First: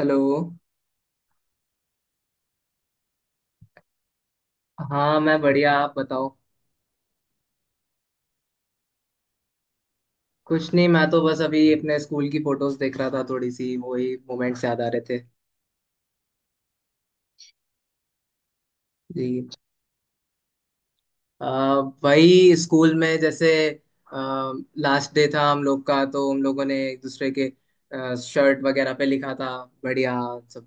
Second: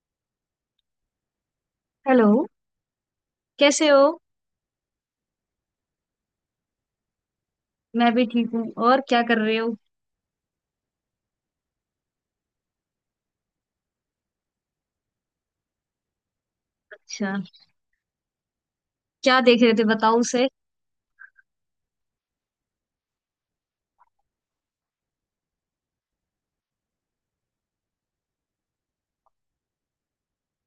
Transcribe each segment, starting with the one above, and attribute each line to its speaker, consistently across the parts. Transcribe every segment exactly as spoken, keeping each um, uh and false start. Speaker 1: Hello.
Speaker 2: Hello. कैसे हो?
Speaker 1: हाँ, मैं बढ़िया, आप बताओ।
Speaker 2: मैं भी ठीक हूँ। और क्या कर रहे हो?
Speaker 1: कुछ नहीं, मैं तो बस अभी अपने स्कूल की फोटोज देख रहा था, थोड़ी सी वही मोमेंट्स याद आ रहे थे।
Speaker 2: अच्छा, क्या
Speaker 1: जी।
Speaker 2: देख रहे थे बताओ उसे।
Speaker 1: अ, वही स्कूल में, जैसे लास्ट डे था हम लोग का, तो हम लोगों ने एक दूसरे के शर्ट वगैरह पे लिखा था बढ़िया सब।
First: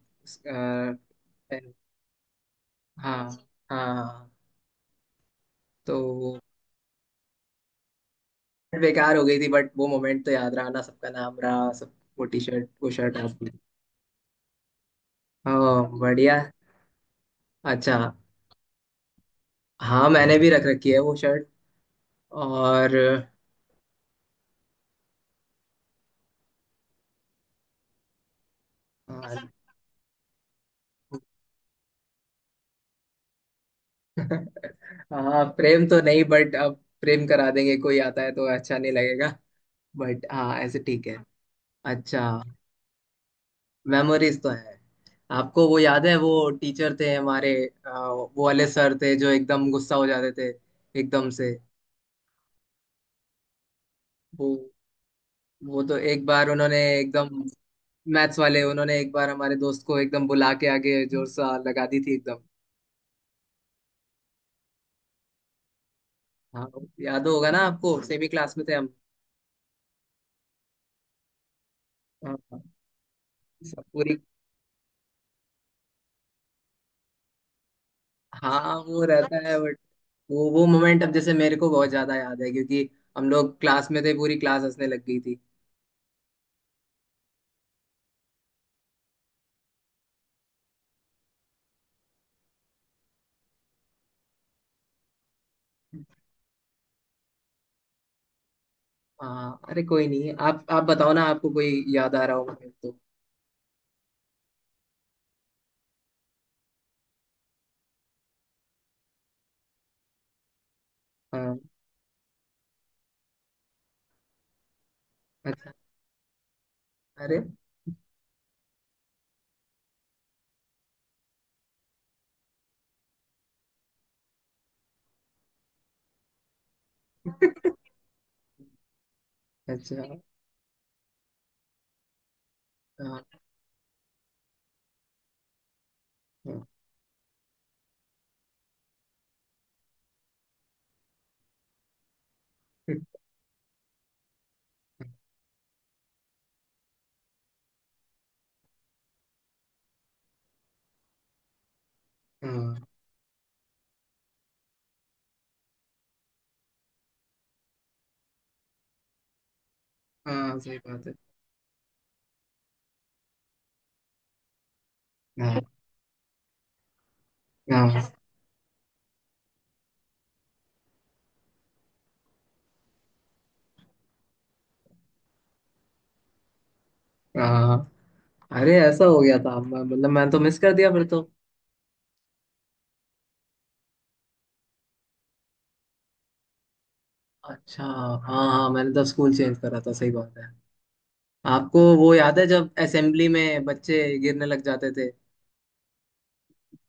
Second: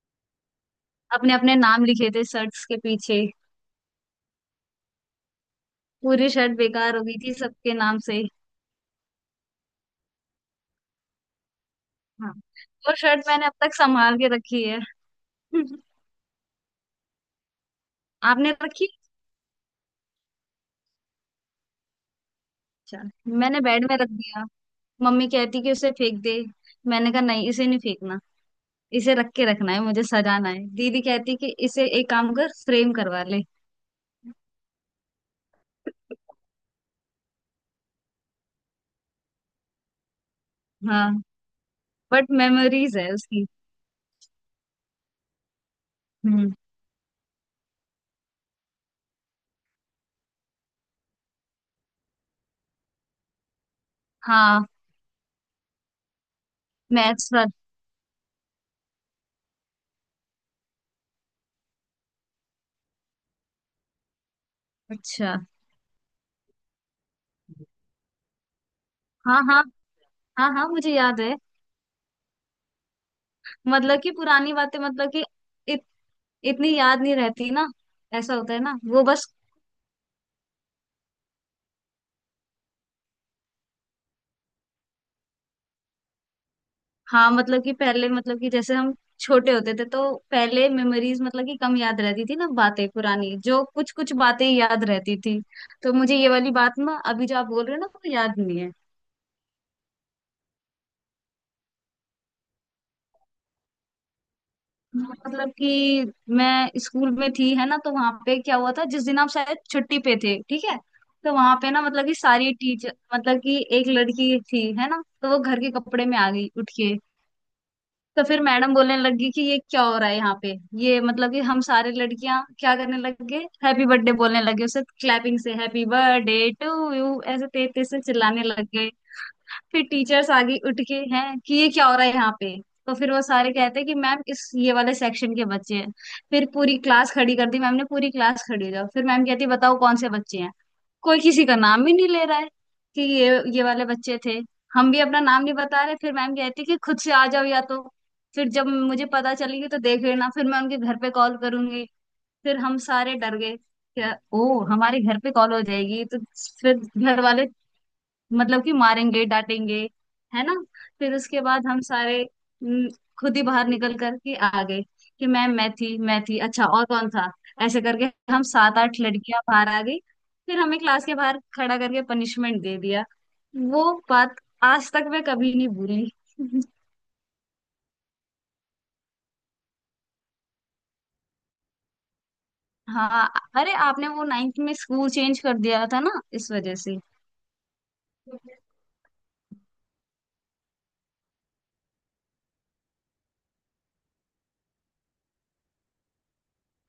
Speaker 2: अपने
Speaker 1: अ,
Speaker 2: अपने नाम लिखे थे शर्ट्स के पीछे?
Speaker 1: हाँ, हाँ, तो
Speaker 2: पूरी
Speaker 1: वो
Speaker 2: शर्ट बेकार हो गई थी सबके नाम से।
Speaker 1: बेकार हो गई थी, बट वो मोमेंट तो याद रहा ना, सबका नाम रहा सब। वो
Speaker 2: हाँ,
Speaker 1: टी शर्ट, वो
Speaker 2: वो
Speaker 1: शर्ट
Speaker 2: शर्ट मैंने
Speaker 1: आपने।
Speaker 2: अब तक संभाल के रखी है।
Speaker 1: हाँ, बढ़िया। अच्छा।
Speaker 2: आपने रखी?
Speaker 1: हाँ, मैंने भी रख रखी है वो शर्ट। और
Speaker 2: अच्छा, मैंने बेड में रख दिया। मम्मी कहती कि उसे फेंक दे। मैंने कहा नहीं, इसे नहीं फेंकना। इसे रख के
Speaker 1: कसम।
Speaker 2: रखना है, मुझे सजाना है। दीदी कहती कि इसे एक काम कर, फ्रेम करवा ले।
Speaker 1: हाँ, प्रेम तो नहीं, बट अब प्रेम करा देंगे, कोई आता है तो अच्छा नहीं लगेगा। बट हाँ, ऐसे ठीक है।
Speaker 2: हाँ,
Speaker 1: अच्छा।
Speaker 2: बट मेमोरीज है उसकी।
Speaker 1: मेमोरीज तो है। आपको वो याद है, वो
Speaker 2: हम्म।
Speaker 1: टीचर थे हमारे? अ, वो वाले सर थे जो एकदम गुस्सा हो जाते थे, एकदम से। वो
Speaker 2: हाँ,
Speaker 1: वो तो एक बार उन्होंने एकदम,
Speaker 2: मैथ्स वाला।
Speaker 1: मैथ्स वाले उन्होंने एक बार हमारे दोस्त को एकदम बुला के आगे जोर सा लगा दी थी एकदम।
Speaker 2: अच्छा।
Speaker 1: हाँ। याद होगा ना आपको, सेमी क्लास में थे हम।
Speaker 2: हाँ हाँ। हाँ हाँ, मुझे याद है।
Speaker 1: हाँ, सब
Speaker 2: मतलब कि
Speaker 1: पूरी।
Speaker 2: पुरानी बातें, मतलब कि इत, इतनी याद नहीं रहती ना। ऐसा होता है
Speaker 1: हाँ
Speaker 2: ना,
Speaker 1: वो
Speaker 2: वो बस।
Speaker 1: रहता है, बट वो वो मोमेंट अब जैसे मेरे को बहुत ज्यादा याद है, क्योंकि हम लोग क्लास में थे, पूरी क्लास हंसने लग गई थी।
Speaker 2: हाँ, मतलब कि पहले, मतलब कि जैसे हम छोटे होते थे तो पहले मेमोरीज, मतलब कि कम याद रहती थी ना बातें पुरानी। जो कुछ कुछ बातें ही याद रहती थी। तो मुझे ये वाली बात ना, अभी जो आप बोल रहे हो ना, वो याद नहीं है।
Speaker 1: हाँ। अरे कोई नहीं, आप आप बताओ ना, आपको कोई याद आ रहा होगा फिर तो।
Speaker 2: मतलब कि मैं स्कूल में थी है ना, तो वहां पे क्या हुआ था जिस दिन आप शायद छुट्टी पे थे, ठीक है। तो वहां
Speaker 1: हाँ।
Speaker 2: पे ना मतलब कि सारी टीचर, मतलब कि एक लड़की थी है ना, तो वो घर
Speaker 1: अच्छा।
Speaker 2: के कपड़े में आ गई उठ के।
Speaker 1: अरे।
Speaker 2: तो फिर मैडम बोलने लगी कि ये क्या हो रहा है यहाँ पे। ये मतलब कि हम सारे लड़कियां क्या करने लग गए, हैप्पी बर्थडे बोलने लगे उसे। क्लैपिंग से हैप्पी बर्थडे टू यू ऐसे तेज तेज से चिल्लाने लग गए। फिर
Speaker 1: अच्छा।
Speaker 2: टीचर्स आगे उठ के हैं कि ये क्या हो रहा है यहाँ पे। तो फिर वो
Speaker 1: हाँ,
Speaker 2: सारे कहते हैं कि मैम, इस ये वाले सेक्शन के बच्चे हैं। फिर
Speaker 1: हाँ,
Speaker 2: पूरी क्लास खड़ी कर दी मैम ने। पूरी क्लास खड़ी हो जाओ, फिर मैम कहती है बताओ कौन से बच्चे हैं। कोई किसी का नाम ही नहीं ले रहा है कि ये ये वाले बच्चे थे। हम भी अपना नाम नहीं बता रहे। फिर मैम कहती है कि खुद से आ जाओ, या तो फिर जब मुझे पता चलेगी तो देख लेना, फिर मैं उनके घर पे कॉल करूंगी। फिर
Speaker 1: हाँ,
Speaker 2: हम सारे डर गए क्या ओ हमारे घर पे कॉल हो जाएगी तो फिर घर वाले, मतलब कि मारेंगे डांटेंगे, है ना।
Speaker 1: हाँ, सही बात है।
Speaker 2: फिर उसके बाद हम सारे हम्म, खुद ही बाहर निकल कर के आ गए कि मैम
Speaker 1: हाँ,
Speaker 2: मैं थी, मैं थी। अच्छा, और कौन था, ऐसे
Speaker 1: हाँ,
Speaker 2: करके। हम सात आठ लड़कियां बाहर आ गई। फिर हमें क्लास के बाहर खड़ा करके पनिशमेंट दे दिया। वो बात आज तक मैं कभी नहीं भूली।
Speaker 1: हाँ। अरे ऐसा हो गया था, मैं- मतलब मैंने तो मिस कर दिया फिर तो।
Speaker 2: हाँ, अरे आपने वो नाइन्थ में स्कूल चेंज कर दिया था ना इस वजह से।
Speaker 1: अच्छा, हाँ। हाँ, मैंने तो स्कूल चेंज करा था, सही बात है। आपको वो याद है जब असेंबली में बच्चे गिरने लग जाते थे?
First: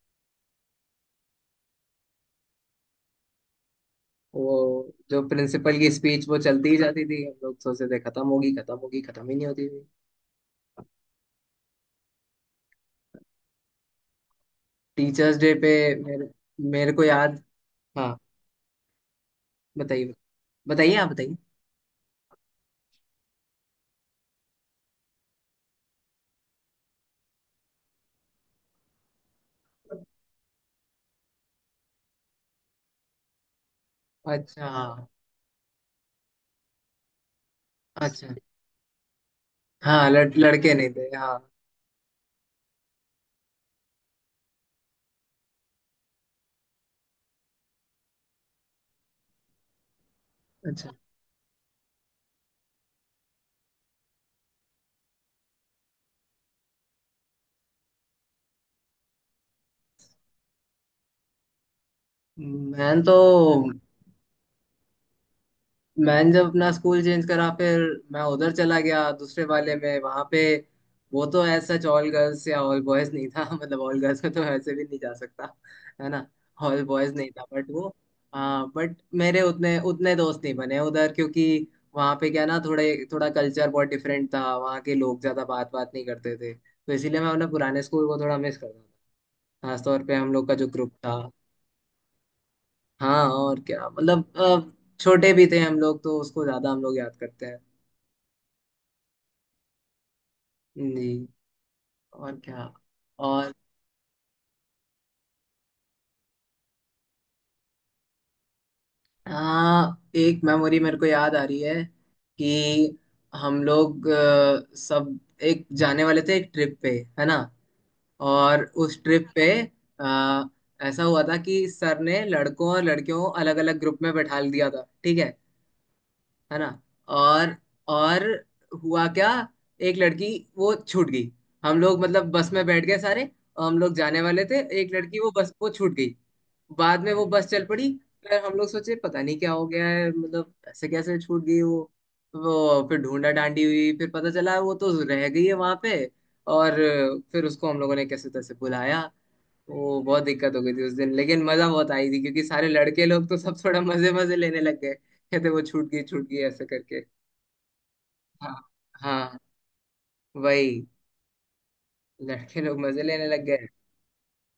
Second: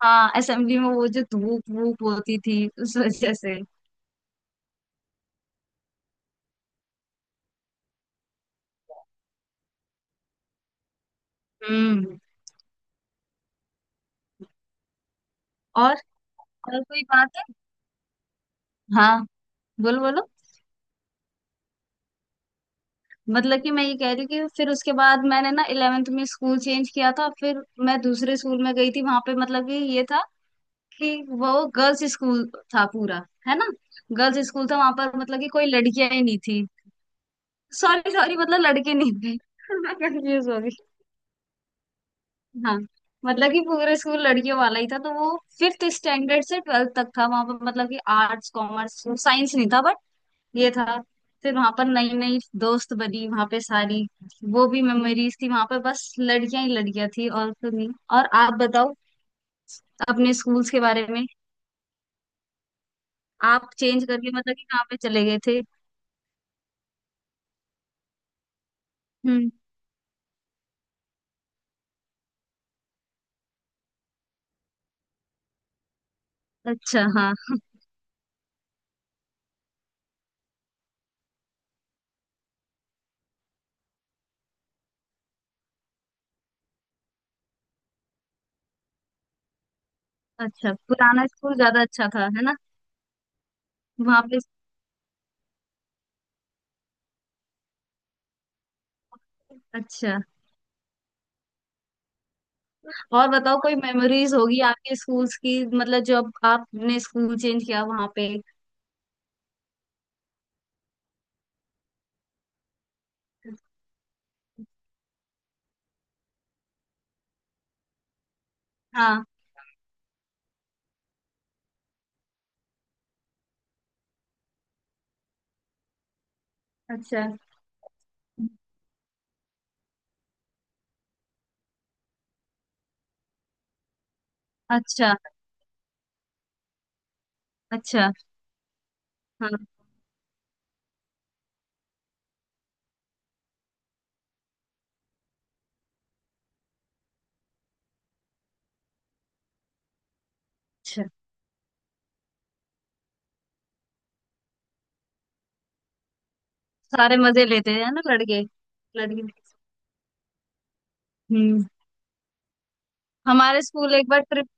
Speaker 2: हाँ, असेंबली में वो जो धूप वूप होती थी उस वजह से।
Speaker 1: वो जो प्रिंसिपल की स्पीच वो चलती ही जाती थी, हम लोग सोचते थे खत्म होगी, खत्म होगी, खत्म ही नहीं होती थी।
Speaker 2: हम्म।
Speaker 1: टीचर्स डे पे
Speaker 2: और
Speaker 1: मेरे
Speaker 2: और
Speaker 1: मेरे
Speaker 2: कोई
Speaker 1: को
Speaker 2: बात
Speaker 1: याद।
Speaker 2: है?
Speaker 1: हाँ,
Speaker 2: हाँ, बोलो
Speaker 1: बताइए,
Speaker 2: बोलो।
Speaker 1: बताइए, आप बताइए।
Speaker 2: मतलब कि मैं ये कह रही हूँ कि फिर उसके बाद मैंने ना इलेवेंथ में स्कूल चेंज किया था, फिर मैं दूसरे स्कूल में गई थी। वहां पे मतलब कि ये था कि वो गर्ल्स स्कूल था पूरा, है ना। गर्ल्स स्कूल
Speaker 1: अच्छा।
Speaker 2: था, वहां
Speaker 1: हाँ।
Speaker 2: पर मतलब कि कोई लड़कियां ही नहीं थी। सॉरी
Speaker 1: अच्छा।
Speaker 2: सॉरी, मतलब लड़के नहीं थे। मैं
Speaker 1: हाँ, लड़,
Speaker 2: कंफ्यूज हो
Speaker 1: लड़के
Speaker 2: गई।
Speaker 1: नहीं थे, हाँ।
Speaker 2: हाँ, मतलब कि पूरा स्कूल लड़कियों वाला ही था। तो वो फिफ्थ स्टैंडर्ड से ट्वेल्थ तक था वहां पर। मतलब कि आर्ट्स कॉमर्स साइंस नहीं था, ये
Speaker 1: अच्छा।
Speaker 2: था। फिर वहां पर नई नई दोस्त बनी वहां पे सारी। वो भी मेमोरीज थी, वहां पर बस लड़कियां ही लड़कियां थी और तो नहीं। और आप बताओ अपने स्कूल्स के बारे में।
Speaker 1: मैं तो
Speaker 2: आप चेंज करके मतलब कि कहाँ पे चले गए थे?
Speaker 1: मैंने जब अपना स्कूल चेंज करा, फिर मैं उधर चला गया दूसरे
Speaker 2: हम्म।
Speaker 1: वाले में, वहां पे वो तो ऐसा ऑल गर्ल्स या ऑल बॉयज नहीं था। मतलब ऑल गर्ल्स में तो ऐसे भी नहीं जा सकता, है ना। ऑल
Speaker 2: अच्छा।
Speaker 1: बॉयज नहीं
Speaker 2: हाँ।
Speaker 1: था, बट वो, हाँ। बट मेरे उतने उतने दोस्त नहीं बने उधर, क्योंकि वहाँ पे क्या ना, थोड़े थोड़ा कल्चर बहुत डिफरेंट था, वहाँ के लोग ज़्यादा बात बात नहीं करते थे, तो इसीलिए मैं अपने पुराने स्कूल को थोड़ा मिस करता था, खासतौर पे हम लोग का जो
Speaker 2: अच्छा,
Speaker 1: ग्रुप था।
Speaker 2: पुराना स्कूल ज्यादा अच्छा था है ना।
Speaker 1: हाँ, और क्या
Speaker 2: वहां
Speaker 1: मतलब,
Speaker 2: पे
Speaker 1: अ, छोटे भी थे हम लोग, तो उसको ज़्यादा हम लोग याद करते हैं।
Speaker 2: अच्छा।
Speaker 1: नहीं। और क्या।
Speaker 2: और
Speaker 1: और
Speaker 2: बताओ कोई मेमोरीज होगी आपके स्कूल्स की, मतलब जो अब आपने स्कूल चेंज किया वहां पे।
Speaker 1: हाँ, एक मेमोरी मेरे को याद आ रही है कि हम लोग अ, सब एक जाने वाले थे एक ट्रिप पे, है ना। और उस
Speaker 2: हाँ।
Speaker 1: ट्रिप पे अ, ऐसा हुआ था कि सर ने लड़कों और लड़कियों को अलग अलग ग्रुप में बैठा दिया था, ठीक है है ना।
Speaker 2: अच्छा।
Speaker 1: और और हुआ क्या, एक लड़की वो छूट गई। हम लोग मतलब बस में बैठ गए सारे, और हम लोग जाने वाले थे, एक
Speaker 2: अच्छा।
Speaker 1: लड़की वो बस, वो छूट गई। बाद में वो बस चल पड़ी।
Speaker 2: अच्छा।
Speaker 1: फिर हम लोग सोचे पता नहीं क्या
Speaker 2: हाँ।
Speaker 1: हो गया है, मतलब ऐसे कैसे छूट गई वो। वो फिर ढूंढा डांडी हुई, फिर पता चला वो तो रह गई है वहां पे। और फिर उसको हम लोगों ने कैसे तैसे बुलाया। वो बहुत दिक्कत हो गई थी उस
Speaker 2: अच्छा,
Speaker 1: दिन, लेकिन मजा बहुत आई थी, क्योंकि सारे लड़के लोग तो सब थोड़ा मजे मजे लेने लग गए, कहते वो छूट गई, छूट गई ऐसे करके।
Speaker 2: सारे मजे लेते हैं ना लड़के,
Speaker 1: हाँ।
Speaker 2: लड़की।
Speaker 1: हाँ, वही।
Speaker 2: हम्म।
Speaker 1: लड़के लोग मजे लेने लग
Speaker 2: हमारे
Speaker 1: गए।
Speaker 2: स्कूल एक बार ट्रिप,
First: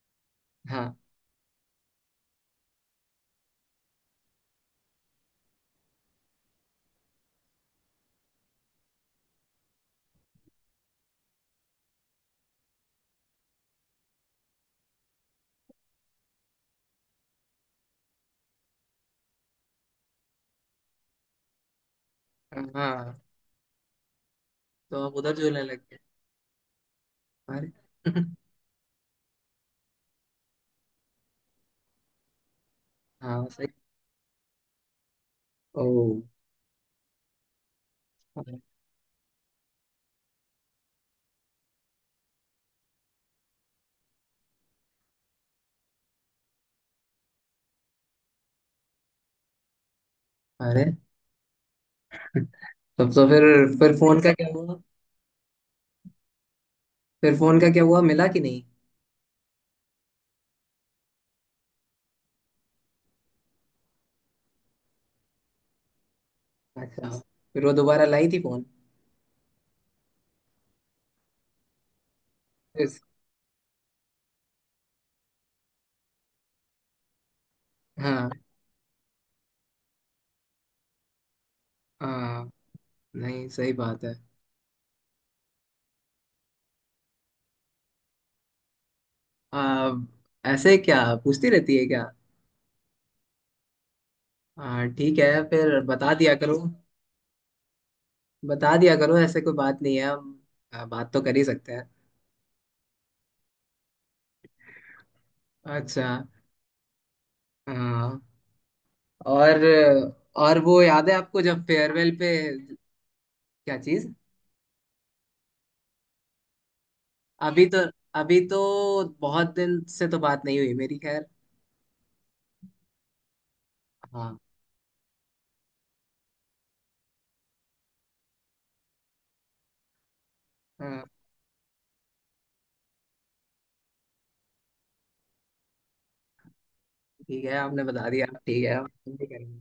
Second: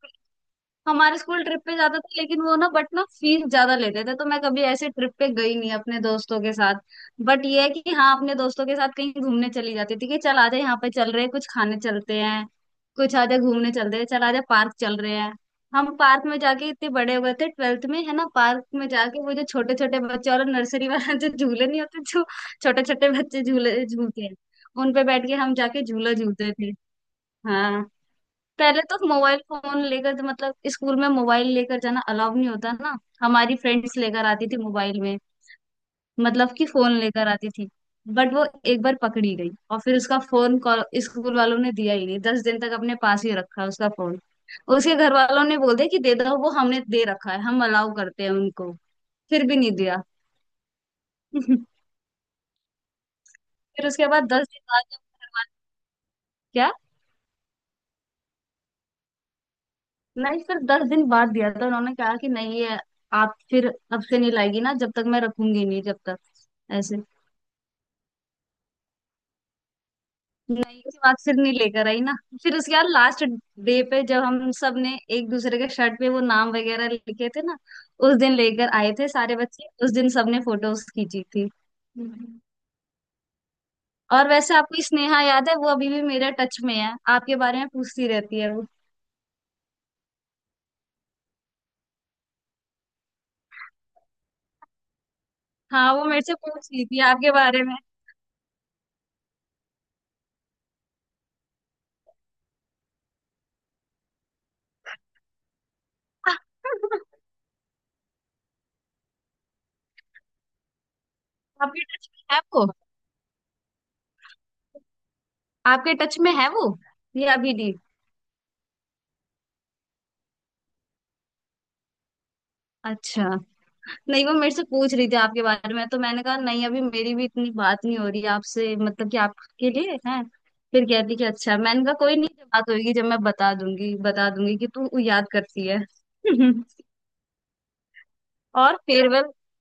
Speaker 1: हाँ।
Speaker 2: हमारे स्कूल ट्रिप पे जाता था, लेकिन वो ना बट ना फीस ज्यादा लेते थे, तो मैं कभी ऐसे ट्रिप पे गई नहीं अपने दोस्तों के साथ। बट ये है कि हाँ, अपने दोस्तों के साथ कहीं घूमने चली जाती थी कि चल आजा यहाँ पे चल रहे हैं, कुछ खाने चलते हैं, कुछ आजा घूमने चलते हैं, चल आजा पार्क चल रहे हैं। हम पार्क में जाके इतने बड़े हो गए थे ट्वेल्थ में, है ना, पार्क में जाके वो जो छोटे छोटे बच्चे और नर्सरी वाला जो झूले नहीं होते जो छोटे छोटे
Speaker 1: हाँ,
Speaker 2: बच्चे झूले झूलते हैं, उन
Speaker 1: तो
Speaker 2: पे
Speaker 1: आप
Speaker 2: बैठ के
Speaker 1: उधर
Speaker 2: हम
Speaker 1: झूलने लग
Speaker 2: जाके
Speaker 1: गए।
Speaker 2: झूला झूलते थे।
Speaker 1: अरे।
Speaker 2: हाँ, पहले तो मोबाइल फोन लेकर तो मतलब स्कूल में मोबाइल लेकर जाना अलाउ नहीं होता ना।
Speaker 1: हाँ,
Speaker 2: हमारी
Speaker 1: सही।
Speaker 2: फ्रेंड्स लेकर आती थी मोबाइल में,
Speaker 1: ओ।
Speaker 2: मतलब कि फोन लेकर आती थी। बट वो एक बार पकड़ी गई, और फिर उसका फोन कॉल स्कूल वालों ने दिया ही नहीं। दस दिन तक अपने पास ही रखा उसका फोन। उसके घर वालों ने बोल दिया कि दे दो, वो हमने दे रखा है, हम अलाउ करते हैं उनको। फिर भी नहीं दिया।
Speaker 1: अरे। तब तो फिर।
Speaker 2: फिर
Speaker 1: फिर
Speaker 2: उसके
Speaker 1: फोन
Speaker 2: बाद
Speaker 1: का
Speaker 2: दस
Speaker 1: क्या
Speaker 2: दिन
Speaker 1: हुआ
Speaker 2: बाद जब घर वाले- क्या?
Speaker 1: फिर फोन का क्या हुआ, मिला कि नहीं?
Speaker 2: नहीं, फिर दस दिन बाद दिया था। उन्होंने कहा कि नहीं, ये आप फिर अब से नहीं लाएगी ना, जब तक मैं रखूंगी नहीं जब तक, ऐसे।
Speaker 1: अच्छा। फिर वो दोबारा लाई थी फोन?
Speaker 2: नहीं, उसके बाद फिर नहीं लेकर आई ना। फिर उसके बाद
Speaker 1: इस-
Speaker 2: लास्ट डे पे जब हम सब ने एक दूसरे के शर्ट पे वो नाम वगैरह लिखे थे ना, उस
Speaker 1: हाँ।
Speaker 2: दिन लेकर आए थे सारे बच्चे, उस दिन सबने फोटोज खींची थी। हम्म।
Speaker 1: हाँ, नहीं, सही बात है।
Speaker 2: और वैसे आपको स्नेहा याद है? वो अभी भी मेरे टच में है, आपके बारे में पूछती रहती है वो।
Speaker 1: आ, ऐसे क्या? पूछती रहती है क्या? हाँ, ठीक है, फिर
Speaker 2: हाँ, वो
Speaker 1: बता
Speaker 2: मेरे
Speaker 1: दिया
Speaker 2: से
Speaker 1: करो।
Speaker 2: पूछ रही थी आपके बारे में।
Speaker 1: बता दिया करो, ऐसे कोई बात नहीं है, हम आ, बात तो कर ही सकते हैं। अच्छा। हाँ। और और वो याद है आपको जब
Speaker 2: आपके टच
Speaker 1: फेयरवेल पे?
Speaker 2: में है?
Speaker 1: क्या चीज?
Speaker 2: आपके टच में है वो, या अभी
Speaker 1: अभी
Speaker 2: डी?
Speaker 1: तो, अभी तो बहुत दिन से तो बात नहीं हुई मेरी, खैर।
Speaker 2: अच्छा, नहीं वो
Speaker 1: हाँ।
Speaker 2: मेरे से पूछ रही थी आपके बारे में, तो मैंने कहा नहीं अभी मेरी भी इतनी बात नहीं हो रही है आपसे, मतलब कि आपके लिए है। फिर
Speaker 1: हाँ,
Speaker 2: कहती कि अच्छा, मैंने कहा कोई नहीं, जब बात होगी जब मैं बता दूंगी, बता दूंगी कि तू याद करती है।
Speaker 1: ठीक है, आपने बता दिया, ठीक है,
Speaker 2: और
Speaker 1: हम
Speaker 2: फेयरवेल,
Speaker 1: भी करेंगे।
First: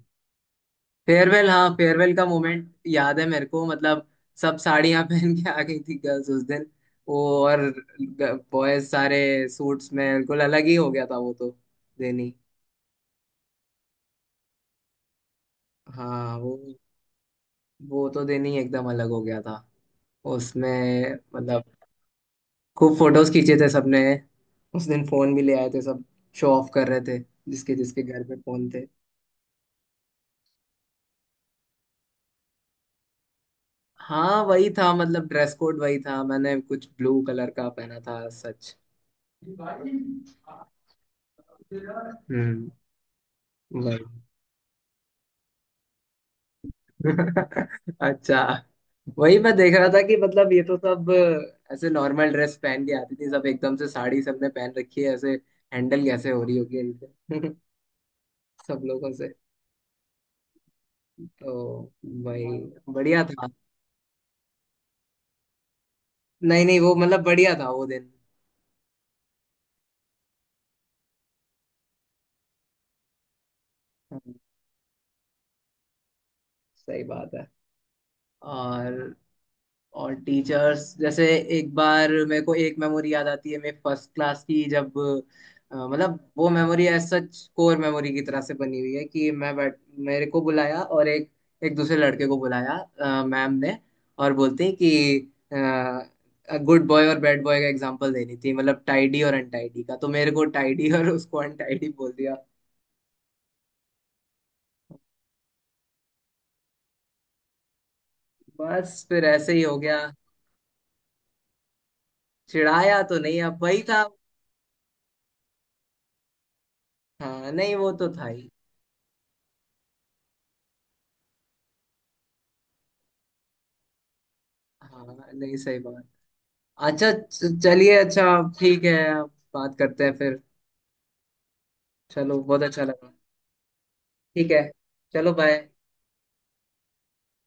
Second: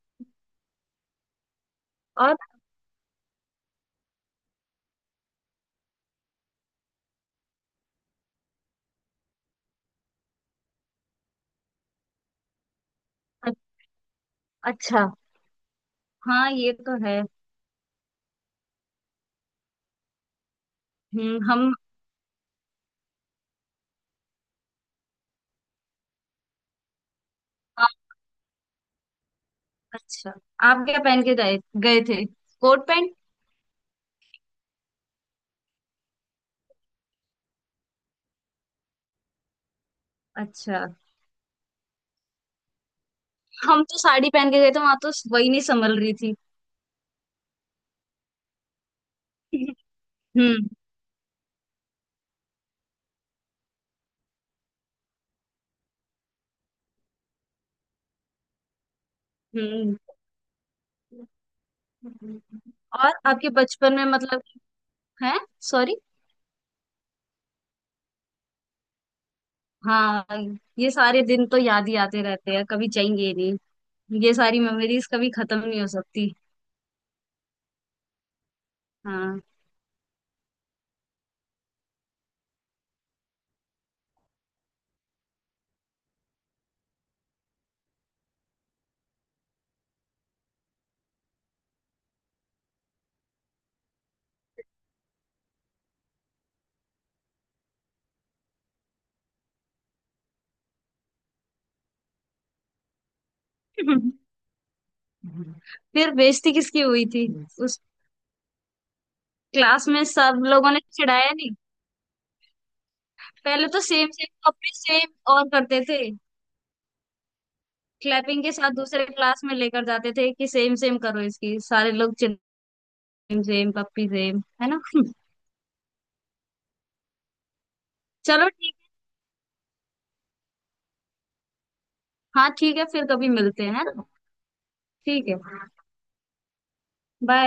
Speaker 1: फेयरवेल हाँ फेयरवेल का
Speaker 2: और
Speaker 1: मोमेंट याद है मेरे को, मतलब सब साड़ियां पहन के आ गई थी गर्ल्स उस दिन। वो, और बॉयज सारे सूट्स में, बिल्कुल अलग ही हो गया था वो तो, दिन ही।
Speaker 2: अच्छा।
Speaker 1: हाँ
Speaker 2: हाँ,
Speaker 1: वो
Speaker 2: ये तो है।
Speaker 1: वो तो दिन ही एकदम अलग हो गया था उसमें,
Speaker 2: हम्म
Speaker 1: मतलब
Speaker 2: हम।
Speaker 1: खूब फोटोज खींचे थे सबने, उस दिन फोन भी ले आए थे सब, शो ऑफ कर रहे थे, जिसके जिसके
Speaker 2: आप-
Speaker 1: घर पे फोन थे।
Speaker 2: अच्छा, आप क्या पहन के गए, गए थे कोट पैंट?
Speaker 1: हाँ, वही था मतलब, ड्रेस कोड वही था, मैंने कुछ ब्लू कलर का पहना था, सच।
Speaker 2: अच्छा,
Speaker 1: हम्म।
Speaker 2: हम तो
Speaker 1: वही।
Speaker 2: साड़ी पहन के गए थे, वहां तो वही नहीं संभल रही थी।
Speaker 1: अच्छा। वही मैं देख रहा था कि मतलब, ये
Speaker 2: हम्म।
Speaker 1: तो सब ऐसे नॉर्मल ड्रेस पहन के आती थी, सब एकदम से साड़ी सबने पहन रखी है ऐसे, हैंडल कैसे हो रही होगी इनसे। सब लोगों से।
Speaker 2: हम्म।
Speaker 1: तो वही
Speaker 2: और
Speaker 1: बढ़िया था।
Speaker 2: आपके बचपन में मतलब है, सॉरी।
Speaker 1: नहीं, नहीं, वो मतलब बढ़िया था वो दिन।
Speaker 2: हाँ, ये सारे दिन तो याद ही आते रहते हैं, कभी जाएंगे ही
Speaker 1: हाँ,
Speaker 2: नहीं। ये सारी मेमोरीज कभी खत्म नहीं हो सकती।
Speaker 1: सही बात है। और
Speaker 2: हाँ।
Speaker 1: और टीचर्स जैसे, एक बार मेरे को एक मेमोरी याद आती है मेरे फर्स्ट क्लास की, जब अ, मतलब वो memory as such core memory की तरह से बनी हुई है कि मैं बैठ मेरे को बुलाया और एक एक दूसरे लड़के को बुलाया अ, मैम ने। और बोलते हैं कि गुड बॉय और बैड बॉय का एग्जांपल देनी थी, मतलब टाइडी और अनटाइडी का, तो मेरे को टाइडी और उसको अनटाइडी बोल दिया।
Speaker 2: फिर बेइज्जती किसकी हुई थी उस
Speaker 1: बस, फिर ऐसे ही हो
Speaker 2: क्लास
Speaker 1: गया।
Speaker 2: में? सब लोगों ने चिढ़ाया नहीं?
Speaker 1: चिढ़ाया तो नहीं, अब
Speaker 2: पहले तो
Speaker 1: वही था।
Speaker 2: सेम सेम कपड़े सेम और करते थे,
Speaker 1: हाँ नहीं, वो तो था
Speaker 2: क्लैपिंग
Speaker 1: ही।
Speaker 2: के साथ दूसरे क्लास में लेकर जाते थे कि सेम सेम करो इसकी, सारे लोग सेम सेम पप्पी सेम, है ना।
Speaker 1: हाँ, नहीं, सही बात। अच्छा, च- चलिए। अच्छा,
Speaker 2: चलो ठीक।
Speaker 1: ठीक है। अब बात करते हैं फिर। चलो,
Speaker 2: हाँ
Speaker 1: बहुत
Speaker 2: ठीक
Speaker 1: अच्छा
Speaker 2: है, फिर
Speaker 1: लगा।
Speaker 2: कभी मिलते हैं है ना।
Speaker 1: ठीक है,
Speaker 2: ठीक
Speaker 1: चलो,
Speaker 2: है।
Speaker 1: बाय।
Speaker 2: बाय।